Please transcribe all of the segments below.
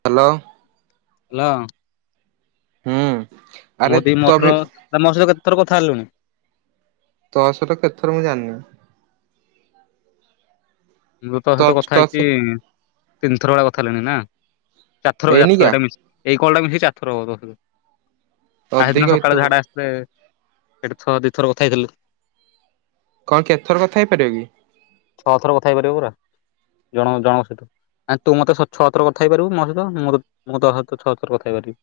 Hello ହଲା ହୁଁ ଆରେ ମୋଦି ତୋ ବି ମଥର ମୋ ସହିତ କେତେ ଥର କଥା ହେିଲୁଣି ତ ଆସଟା କେତଥର ମୁଁ ଜାନ ମୁଁ ତ ତୋ ସହିତ କଥା ହେଇଛି, ତିନିଥର ଭଳିଆ କଥା ହେଲିଣି ନା - ଚାରିଥର ଚାରିଥର ଏଇନିକା ଏଇଟା ମିଶି, ଏଇ କଲ ଟା ମିଶି ଚାରିଥର ହବ ଅଧିକ ଆଜିଦିନ ସକାଳେ ହେଇଥିବ ଝାଡା ଆସିଥିଲେ, ସେଠି ଛ ଦି ଥର କଥା ହେଇଥିଲେ କଣ କେତେଥର କଥା ହେଇପାରିବ କି? ପା ଜଣ ଜଣଙ୍କ ସହିତ? ଆଁ, ତୁ ମତେ ଛଅ ଥର କଥା ହେଇ ପାରିବୁ ମୋ ସହିତ, ମୁଁ ତୋ ସହିତ ଛଅ ଥର କଥା ହେଇ ପାରିବି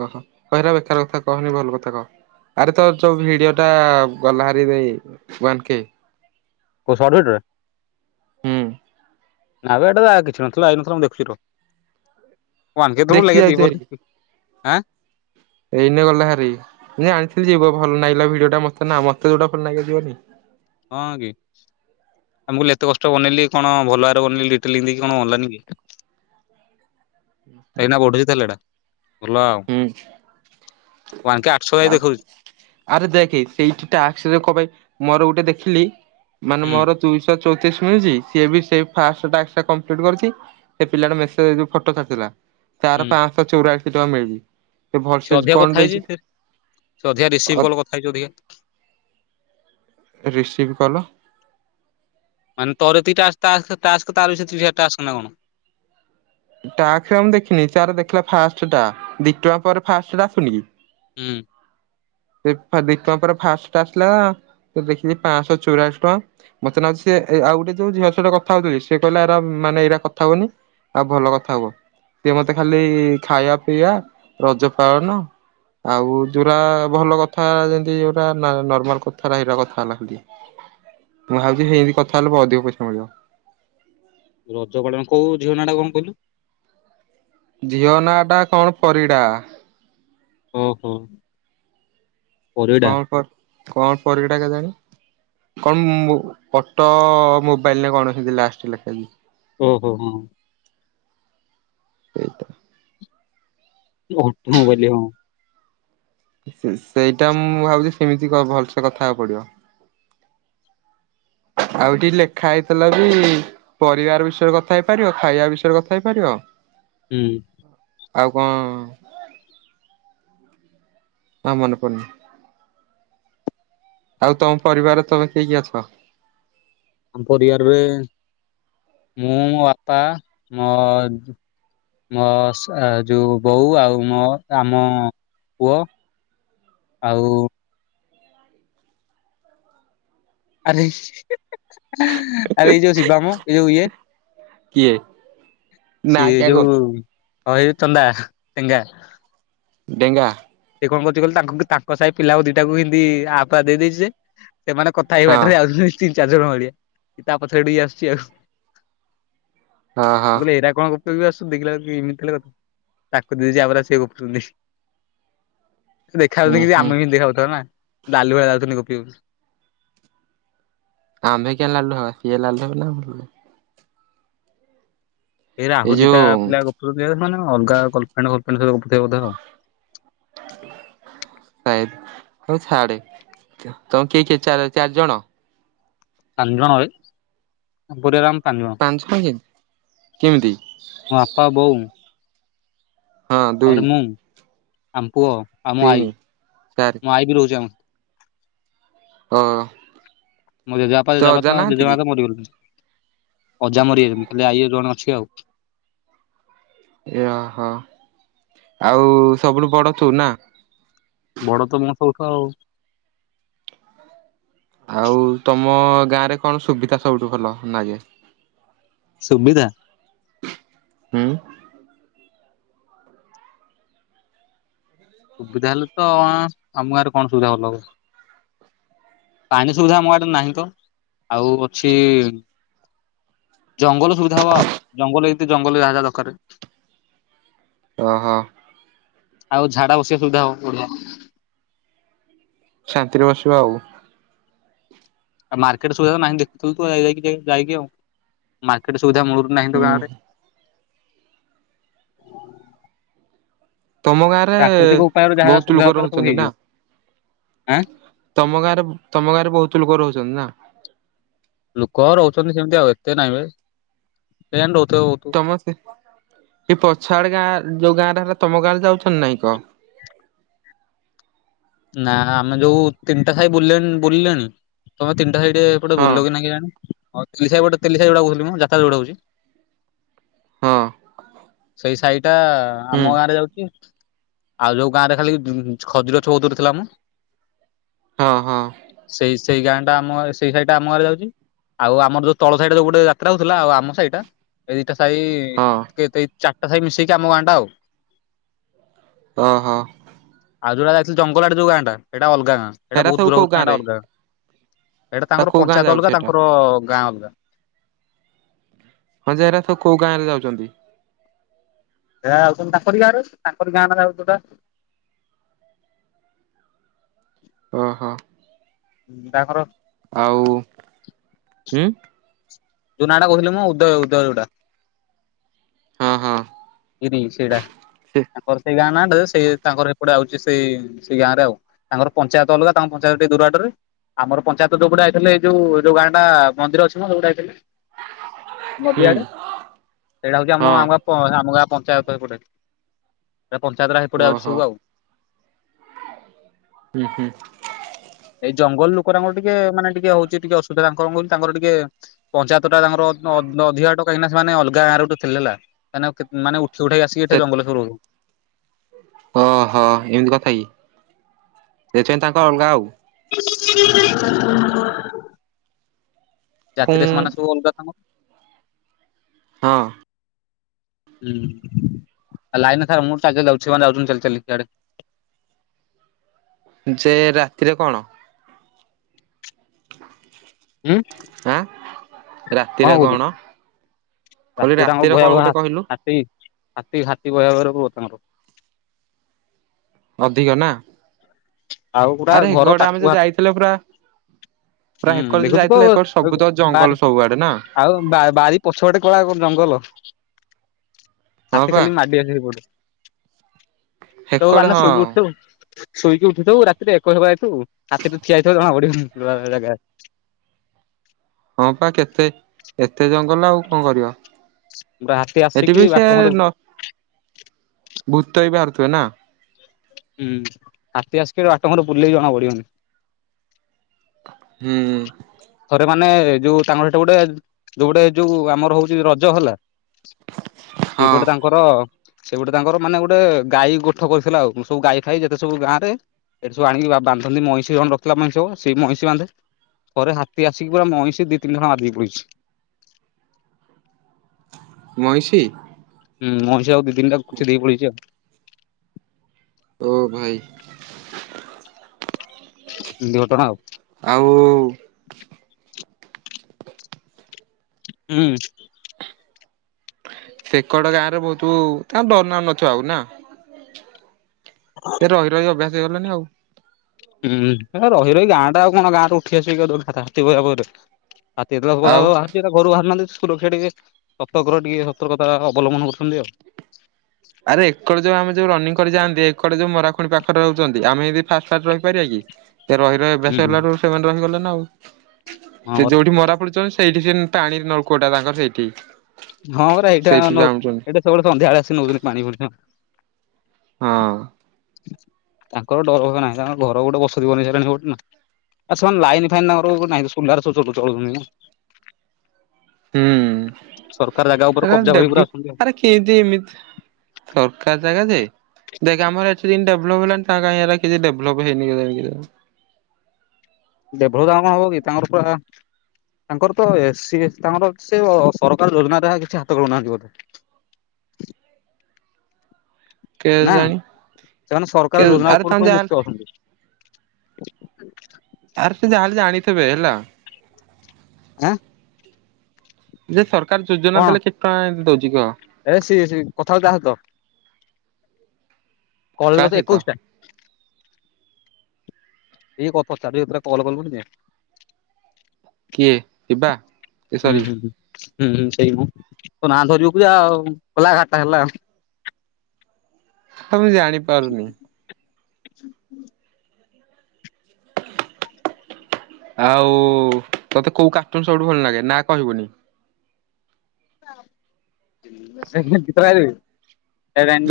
ଓହୋ ଅହରା ବେଖାର କଥା କହନି ଭଲ କଥା କହ ଆରେ ତ ଯୋଉ ଭିଡିଓ ଟା ଗଲା ହେରିରେ ଉଆନ କେ କଉ ସଟ୍ଦି ରେ [unintelligible] ହୁଁ ନାବେ ଏଟା କିଛିନଥିଲା ହେଇନଥିଲା, ମୁଁ ଦେଖୁଚି ର କେତେବେଳୁ ଦେଖି ଲାଗିବ ଯାଉଛି ଦିବ ହେରି ରେ [unintelligible] ଏଇନେ ଗଲା ହେରି, ମୁଁ ଜାଣିଥିଲି ଯିବ ଭଲ ନାଇଁ ହେଲା ଭିଡିଓ ଟା ମତେ ନା, ମତେ ଯଉଟା ଭଲ ଲାଗିବ ଯିବନି ହଁ କି ଆଉ ମୁଁ କହିଲି ଏତେ କଷ୍ଟରେ ବନେଇଲି କଣ ଭଲ ଭାବରେ ବନେଇଲିି ଡିଟେଲ ଇନ୍ଦି କଣ ଗଲାନି କି କାଇ ନା ବଠୁଛି ଲଟା [unintelligible] ହଉ ହୁଁ ଆଉ ଆରେ ଦେଖେ ସେଇଠି ଟାସ୍କ ରେ କନ୍ ପାଇଁ ମୋର ଗୋଟେ ଦେଖିଲି, ମାନେ ହୁଁ। ମୋର ଦୁଇଶ ଚଉତିରିସ ମିଳିଛି ସିଏ ବି ସେ ଫାର୍ଷ୍ଟ ଟାସ୍କ ଟା କଂପ୍ଲିଟ୍ କରିଛି ସେ ପିଲାଟା ମେସେଜ ରେ ଯୋଉ ଫୋଟ ଛା ଡ଼ିଥିଲା ତାର ହୁଁ ପାଞ୍ଚ ଶହ ଚଉରାଅସି ଟଙ୍କା ମିଳିଛି। ସେ ଭଲସେ ଅଧିକ କଣ କଥା ହେଇଛି ଦେଇଛି ସେ, ସେ ଅଧିକ ରିସିଭ କଲ କଥା ହେଇଛି ଅଧିକା [inaudible] ରିସିଭ୍ କଲ ତର ଯେତିକି ଟା ଟାସ୍କ ତାର ବି ସେତିକିଟା ଟାସ୍କ ନା କଣ? ତାରେ ଆଉ ମୁଁ ଦେଖିନି ସୋର ଦେଖିଲା ଫାଷ୍ଟ ଟା ଦି ଟଙ୍କା ପରେ ଫାଷ୍ଟ ଟା ଆସୁନି କି? ଉଁ ସେ ଦି ଟଙ୍କା ପରେ ଫାଷ୍ଟ ଆସିଲା ଦେଖିଲି ପାଞ୍ଚଶହ ଚଉରାଲିସି ଟଙ୍କା। ମତେ ଲାଗୁଚି ସେ ଆଉ ଗୋଟେ ଯୋଉ ଝିଅ ସହ କଥା ହେଉଥିଲି, ସେ କହିଲା ଏରା ମାନେ ଏରା କଥା ହୁଅନି ଆଉ ଭଲ କଥା ହୁଅ ସିଏ ମତେ ଖାଲି ଖାଇବା ପିଇବା, ରଜ ପାଳନ ଆଉ ଯୋଉରା ଭଲ କଥା ଯେମତି, ଯୋଉଟା ନର୍ମାଲ କଥା ହେରା କଥା ହେଲା ହେମିତି ମୁଁ ଭାବୁଛି ହେଏଦି କଥା ହେଲେ ଅଧିକ ପଇସା ମିଳିବ ରଜ ପାଳନ କୋଉ ଝିଅ ନା ଟା କଣ କହିଲୁ? ଝିଅ ନାଁ ଟା କଣ ପରିଡ଼ା। ଓହୋ, କଣ ପରିଡ଼ା ପ କଣ ପରିଡା କେଜାଣି? କଣ ପଟୋ ମୋବାଇଲ ନା କଣ ଲାଷ୍ଟ ଲେଖାହେ ଇଛି। ଓହୋ ହଁ। ଏଇ ତ ଘଟ୍ ମୁଁ କହିଲି ହଁ। [unintelligible] ସେଇଟା ମୁଁ ଭାବୁଛି ସେମିତି କହ, ଭଲସେ କଥା ହବାକୁ ପଡିବ। [inaudible] ଆଉ ଏଇଟି ଲେଖା ହେଇଥିଲା ବି ପରିବାର ବିଷୟରେ କଥା ହେଇପାରିବ, ଖାଇବା ବିଷୟରେ କଥା ହେଇପାରିବ। ହୁଁ ଆଉ କଣ? ଆଉ ମନେପଡୁନି ଆଉ ତମ ପରିବାରରେ ତମେ କିଏ କିଏ ଅଛ? ଆମ ପରିବାରରେ ମୁଁ, ମୋ ବାପା, ମୋ ମୋ ଯୋଉ ବୋଉ ଆଉ ମୋ ଆମ ପୁଅ ଆଉ ଆରେ ଆରେ ଏଇ ଯଉ ସିବା ମୋ ଏ ଯୋଉଇଏ କିଏ ନା ସିଏ କ୍ୟା କହୁ ଯୋଉ ହଁ ଚନ୍ଦା ଟେଙ୍ଗା ଡେଙ୍ଗା କଣକହୁଚି କହିଲୁ ତାଙ୍କ ସାହି ପିଲା ଦିଟାକୁ ହେନ୍ଦୀ ଆପା ଦେଇଦେଇଛି ଯେ ସେମାନେ କଥା ହେଇ ହଁ ବାଟରେ ଆଉଛନ୍ତି ତିନି ଚାରି ଜଣ ଭଳିଆ ତା ପଛରେ ଗୋଟିଏ ଇଏ ଆସୁଛି ଆଉ ମୁଁ ହଁ ହଁ କହିଲି ଏଇରା କଣ [inaudible] ଦେଖାଯାଉଛି ହୁଁ କିରେ ହୁଁ ଆମେ ବି ସେମିତି ଦେଖାଯାଉଥିବା ନା। ଲାଳୁଆ ଯାଉଛନ୍ତି ଗପିବାକୁ। ଆମେ କିଆ ଲାଲୁ ହବା ସେ ଲାଲୁ ହେବେନା। ଏରା ଏଇ ଆହୁରି ଦିଇଟା ଯୋଉ ପିଲା ଗପୁଛନ୍ତି। ଏମାନେ ଅଲଗା ଗଲଫ୍ରେଣ୍ଡ ପଲଫ୍ରେଣ୍ଡ ସବୁ ଗପୁଥିବେ ବୋଧେ। [inaudible] ହଉ ଛାଡେ ତମ କିଏ କିଏ ଚାରି ଜଣ। [unintelligible] [unintelligible] ହଁ ବାପା ବୋଉ। ହଁ ଦୁଇ ତାପରେ ମୁଁ ଆମ ପୁଅ ଆଉ ମୋ ଆଈ ତିନି ଚାରି ମୋ ଆଈ ବି ରହୁଛି ଆମ। ହଁ। ମୋ ଜେଜେବାପା ଜେଜେମା ତ ମରିଗଲେନି। ଅଜା ମରିଯାଇଛନ୍ତି ଖାଲି ଆଇ ଜଣେ ଅଛି ଆଉ। ଆଉ ସବୁଠୁ ବଡ ତୁ ନା। ବଡ଼ ତ ମୁ ସବୁଠୁ ଆଉ। ଆଉ ତମ ଗାଁ ରେ କଣ ସୁବିଧା ସବୁଠୁ ଭଲ ଲାଗେ। ସୁବିଧା। ହୁଁ। ସୁବିଧା ହେଲେ ତ ଆମ ଗାଁରେ କଣ ସୁବିଧା ଭଲ ହବ। ପାଣି ସୁବିଧା ଆମ ଆଡେ ନାହିଁ ତ ଆଉ ଅଛି। ଜଙ୍ଗଲ ସୁବିଧା ହବ ଆଉ ଜଙ୍ଗଲ ଏମିତି ଜଙ୍ଗଲରେ ଯାହା ଯାହା ଦରକକାର୍। ଓ ହୋ। ଆଉ ଝାଡା ବସିବା ସୁବିଧା ହବ ବଡ଼ିଆ। ଶାନ୍ତିରେ ବସିବ ଆଉ। ଆଉ ମାର୍କେଟ ସୁବଧା ନାହିଁ ଦେଖୁ ଥିଲୁ ତୁ ଯାଇକି ଆଉ। ମାର୍କେଟ ସୁବିଧା ମୂଳରୁ ନାହିଁ ହୁଁ। ତ ଗାଁ ଆଡେ। [inaudible] ତମ ଗାଁ ରେ ଯାହା ଯାହା ବହୁତ ସୁବିଧା ଲୋକ ଦରକାର ସବୁ ରହୁଛନ୍ତି ନା। ହେଇଯିବ ଆଁ ତମ ଗାଁରେ ତମ ଗାଁରେ ବହୁତ ଲୋକ ରହୁଛନ୍ତି ନା। ଲୋକ ରହୁଛନ୍ତି ସେମିତି ଆଉ ଏତେ ନାହିଁ ବେ ସେମିତି ରହୁଛନ୍ତି। ସମସ୍ତେ ଏଇ ପଛ ଆଡେ ଗାଁ ଯୋଉ ଗାଁ। ଏଟା ତମ ଗାଁରେ ଯାଉଛନ୍ତି ନାଇଁ କହ। ନା ଆମେ ଯୋଉ ତିନିଟା ସାଇ ବୁଲିଲେଣି ତମେ ତିନିଟା ସାଇ। ସେ ଏପଟେ ହଁ ବୁଲିଲ କି ନାହିଁ କେଜାଣି। ସେ ତେଲିସାହି ପଟେ ତେଲିସାହି ପଟେ ବିଲୁଲୁମ ଯାତ୍ରା ଯୋଉପଟେ ହୋଉଛି। ହଁ। ସେଇ ସାହିଟା ହୁଁ ଆମ ଗାଁ ରେ ଯାଉଛି ଆଉ ଯୋଉ ଗାଁ ରେ ଖାଲି ଖଜୁର। ଚଉଧୁରୀ ଥିଲା ମ। ହଁ ହଁ। ସେଇ ସେଇ ଗାଁଟା ଆମ ସେଇ ସାଇଟା ଆମ ଗାଁ ରେ ଯାଉଛି। ଆଉ ଆମର ଯୋଉ ତଳ ସାଇଡା ଯୋଉ ଗୋଟେ ଯାତ୍ରା ହଉଥିଲା ଆଉ ଆମ ସାହି ଟା। ଏଇ ଦିଟା ସାହି ହଁ ଚାରିଟା ସାହି ମିଶେଇକି ଆମ ଗାଁ ଟା ଆଉ। ହ ହୋ। ଆଉ ଯଉଟା ଯାଇଥିଲୁ ଜଙ୍ଗଲ ଆଡେ ଯଉ ଗାଁ ଟା ସେଟା ଅଲଗା ଗାଁ ସେଟା ହେରା ବହୁତ୍ ସବୁ ଦୂର କୋଉ ହୋଇଛି ନା ଗାଁ ସେଟା ରେ? ଅଲଗା ଗାଁ। ଏଇଟା ତା ତାଙ୍କର କୋଉ ଗାଁ ପଞ୍ଚାୟତ ଯାଉଛି ଅଲଗା ସେଟା ତାଙ୍କର ଗାଁ ଅଲଗା। ହଁ ଯେ ଏରା କୋଉ ଗାଁ ରେ ଯାଉଛନ୍ତି। ସେ ରା ଯାଉଛନ୍ତି ତାଙ୍କରି ଗାଁ ରେ ତାଙ୍କରି ଗାଁ ନ ଯାଉଛି ପା। [inaudible] ଓ ହୋ। ହଁ ତାଙ୍କର। ଆଉ ହ ଯୋନାଟା କହୁଥିଲ ମୁଁ ଉଦୟ ଉଦୟ ଯୋଉଟା ହଁ ହଁ। ସେଇଟା ସେ ତାଙ୍କର ସେଇ ଗାଁ ନା ସେ ତାଙ୍କର ଏପଟେ ଆଉ ସେ ସେଇ ସେଇ ଗାଁରେ ଆଉ ତାଙ୍କର ପଞ୍ଚାୟତ ଅଲଗା ତାଙ୍କ ପଞ୍ଚାୟତ ଟିକେ ଦୁରବାଟରେ। ଆମର ପଞ୍ଚାୟତ ଯେଉୋପଟେ ଆଇଥିଲେ ଏଇ ଯଉ ଯଉ ଗାଁଟା ମନ୍ଦିର ଅଛି ନା ସେଉପଟେ ଯାଇଥିଲେ। ହୁଁ ନଦିଆଡରେ ସେଇଟା ହଉଛି ହଁ ଆମ ଆମ ଆମା ପଞ୍ଚାୟତ ହୋଇ ପଡ଼େ ପଞ୍ଚାୟତରେ ହେପଡ଼ା ଯାଉଛି ଓହୋ ସବୁ ଆଉ। ହୁଁ ହୁଁ ଏ ଜଙ୍ଗଲ ଲୋକ ତାଙ୍କ ଟିକେ ମାନେ ଟିକେ ହଉଛି, ଟିକେ ଅସବିଧାଙ୍କର ତାଙ୍କର ଟିକେ ପଞ୍ଚାୟ ଟା ତାଙ୍କର ଅଧିକ ହାଟ କାଁକିନା ସେମାନେ ଅଲଗା ଗାଁରେ ଥିଲେ ହେଲା ମେ ମାନେ ଉ ସେଉଠାଇ ଆସିକି ସେ ଏଠା ଜଙ୍ଗଲ ଶରୁଉ- ଓହୋ ଏମିତି କଥା କିଇ ଦେଛନ୍ତି ତାଙ୍କ ଅଲଗା ଆଉ। ପୁଁ ଯାତିରେ ସେମାନେ ସବୁ ଅଲଗା କଙ୍କ ହଁ। ହୁଁ। ଲାଇନ ନଥାଉ ମୁଁ ଚାଲି ଚାଲି ଯାଉଛି ଛୁଆମାନେ ଯାଉଛନ୍ତି ଚାଲି ଚାଲି ସିଆଡେ ଯେ ରାତିରେ କଣ? ହୁଁ ଆଁ ରାତିରେ କଣ? କହିଲି ରାତିରେ କଣ ତାଙ୍କର ଗୋଟେ କହିଲୁ [unintelligible] ହାତୀ ହାତୀ ହାତୀ ବହିବାବରେ ପୁହ ତାଙ୍କର ଅଧିକ ନା ଆଉ ପୁରା ଆରେ ଘର ହେକଡେ ଆମେ ପାଖ ଯୋଉ ହା ଯାଇଥିଲେ ପୁରା [inaudible] ପୁରା ହୁଁ ହେକଡେ ଯୋଉ ଦେଖୁଛୁ ଯାଇଥିଲେ ହେକଡେ ସବୁ ତ ଜଙ୍ଗଲ [unintelligible] ସବୁଆଡେ ନା ଆଉ ବାରି ପଛପଟେ କଳା ଜଙ୍ଗଲ ହଁ ହାତୀ ପା ଖାଲି ମାଡି ଆସିବେ ସେଇପଟୁ ତୋ ହେକଡେ [unintelligible] ହଁ ଶୋଇକି ଉଠିବୁ। ଶୋଇକି ଉ ରାତିରେ ଏକ ହେବା ହେତୁ ରାତି ତୁ ଠିଆ ହେଇଥମା ବଢି ଜାଗା ହଁ ପା କେତେ ଏତେ ଜଙ୍ଗଲ ଆଉ କଣ କର? ହାତୀ ଏଠି ଆସିକି ବି ସେ ବାଟ ଘର ହୁଁ ନ ଭୂତ ବି ବାହାରୁଥିବେ ନା? ହୁଁ ହାତୀ ଆସିକି ଆଠ ଘର ବୁଲେ ଜଣା ପଡିବନି। ହୁଁ। ଥରେ ମାନେ ଏ ଯୋଉ ତାଙ୍କର ସେଠ ଗୋଟେ, ଯୋଉ ଗୋଟେ ଯୋଉ ଆମର ହଉଛି ରଜ ହେଲା ହଁ ସେପଟେ ତାଙ୍କର ସେ ଗୋଟେ ତାଙ୍କର ମାନେ ଗୋଟେ ଗାଈ ଗୋଠ କରିଥିଲା ଆଉ ସବୁ ଗାଈ ଖାଇ ଯେତେ ସବୁ ଗାଁରେ ଏଠି ସବୁ ଆଣିକି ବାନ୍ଧନ୍ତି ମଇଁଷି କଣ ରଖି ମଇଁଷବ ସେଇ ମଇଁଷି ବାନ୍ଧେ ପରେରେ ତିହାସିକ ପ ମଇଁଶି ଦି ତିନି ଘରା ବାଦେଇ ପଛି। ମଇଁଷି। ହୁଁ ମଇଂଷି ଆଉ ଦି ଦିନଟା କିଛି ଦେଇ ପଡ଼ିଛି ଆଉ। ଓ ଭାଇ ଏମିତି ଘଟଣା ଆଉ। ଆଉ। ହୁଁ। ସେକଡ ଗାଁ ରେ ବହୁତ ତା ଦଡରନା ନଥ ଆଉ ନା। ଏ ରହି ରହି ଅଭ୍ୟାସ ହେଇଗଲଣିି ଆଉ। ହୁଁ ରହି ରହି ଗାଁ ଟା ଆଉ କଣ ଗାଁ ଟରେ ଉଠି ଆସିବି ହାତୀହିବା ପରେ। ଆ ଏ ଆଉ ବାହାର ଘରୁ ବାହାରହାନ୍ତି। ସ୍କୁ ରକ୍ଷା ଟିକେ ସତର୍କ ର ଟିକେ ସତର୍କତା ଅବଲମ୍ବନ କରୁଛନ୍ତି ଆଉ। ଏେ ଯୋଉ ମରାଖୁଣି ପାଖରେ ରହୁଛନ୍ତି ଆମେ ଏ ଫାଷ୍ଟ୍ ଫାଷ୍ଟ୍ ରହିପାରିବା କି? ଏ ରହ ରଭ୍ୟାସ ହୁଁ ହେଲାୁ ସେମାନେ ରହିଗଲେ ନା ଆଉ ହଁ ସେ ପରା ଯୋଉଠି ମରା ପଡିୁଛନ୍ତି। ସେଇଠି ସେ ପାଣି ନଳକୂଟା ତାଙ୍କର ସେଇଠି ହଁ ପରା ଏଇଟା ସେଇଠି ନ ଜାଣୁଛନ୍ତି। ଏଇଟା ସବୁବେଳେ ସନ୍ଧ୍ୟାବେଳେ ଆସି ନଉଛନ୍ତି ପାଣି ଫଣି ହଁ। ତାଙ୍କର ଡର ହବ ନାହିଁ ତାଙ୍କର ଘର ଗୋଟେ ବସତି ବନିସାରାଣି ପଟେ ନା ଆ ସେମାନେ ଲାଇନ ଫାଇନ୍ଙ୍କର ନାଇଁଲୁ ଚଳୁନି ହୁଁ। କବ୍ଜା କରି ପୁରା ଡବଲୁ ଅଛନ୍ତି ଆଉ। କେମତି ଏମିତି ଦରକାର ଦେଖ ଆମର ଡେଲପ ହେଲାଣି ତା କଁ କିଛି ଡେପ ହେଇନି। ଦେଭ୍ର ଦ ହବ କି ତାଙ୍କର ପୁରା। ତାଙ୍କର ତ ସିଏ ତାଙ୍କର ସେ ସରକାର ଯୋଜନାରେ କିଛି ହାତ ଦୋଉନାହାନ୍ତି ବୋଧେ। [inaudible] କେ ନା ଜାଣି ସେମାନେ ସରକାର କେ ଯୋଜନା ଆର ଉପରୁ ତାମ ସବୁ ଯା ଆର୍ ମୁକ୍ତ ସେ ଅଛନ୍ତି ଯାହାେଲେ ଜାଣିଥିବେ ହେଲା। ଆଁ ଯେ ସରକାର ଯୋଜନା କଣ ଦେଲେ କେତେ ଟଙ୍କା ଏ ଦଉଛି କହ। ଏ ସିଏ କଥାବତା ଆସ ତ କାହା କଲର ତ ସହିତ ଏକୋଇଶ ଟା ଏଇ କଚା କଲ କ କିଏ ଯିବା କି ହୁଁ ସରି। ହୁଁ ହୁଁ ହୁଁ ହୁଁ ସେଇ ମୁଁ ତ ନା ଧରିବାକୁ ଯ ଆଉ ଖୋଲାଘାଟା ହେଲା। ତ ମୁ ଜାଣି ପାରୁନି। [inaudible] ଆଉ ତତେ କୋଉ କାର୍ଟୁନ ସବୁଠୁ ଭଲ ଲାଗେ ନା କହିବୁନି। [inaudible] ଟା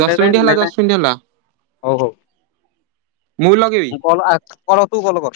ଦଶ ମିନିଟ୍ ହେଲା ଦେଡେଙ୍ଗ ଦଶ ମିନିଟ୍ ହେଲା ହୋଉ ହୋଉ। ମୁଁ କଲ କ ତୁ କଲ କର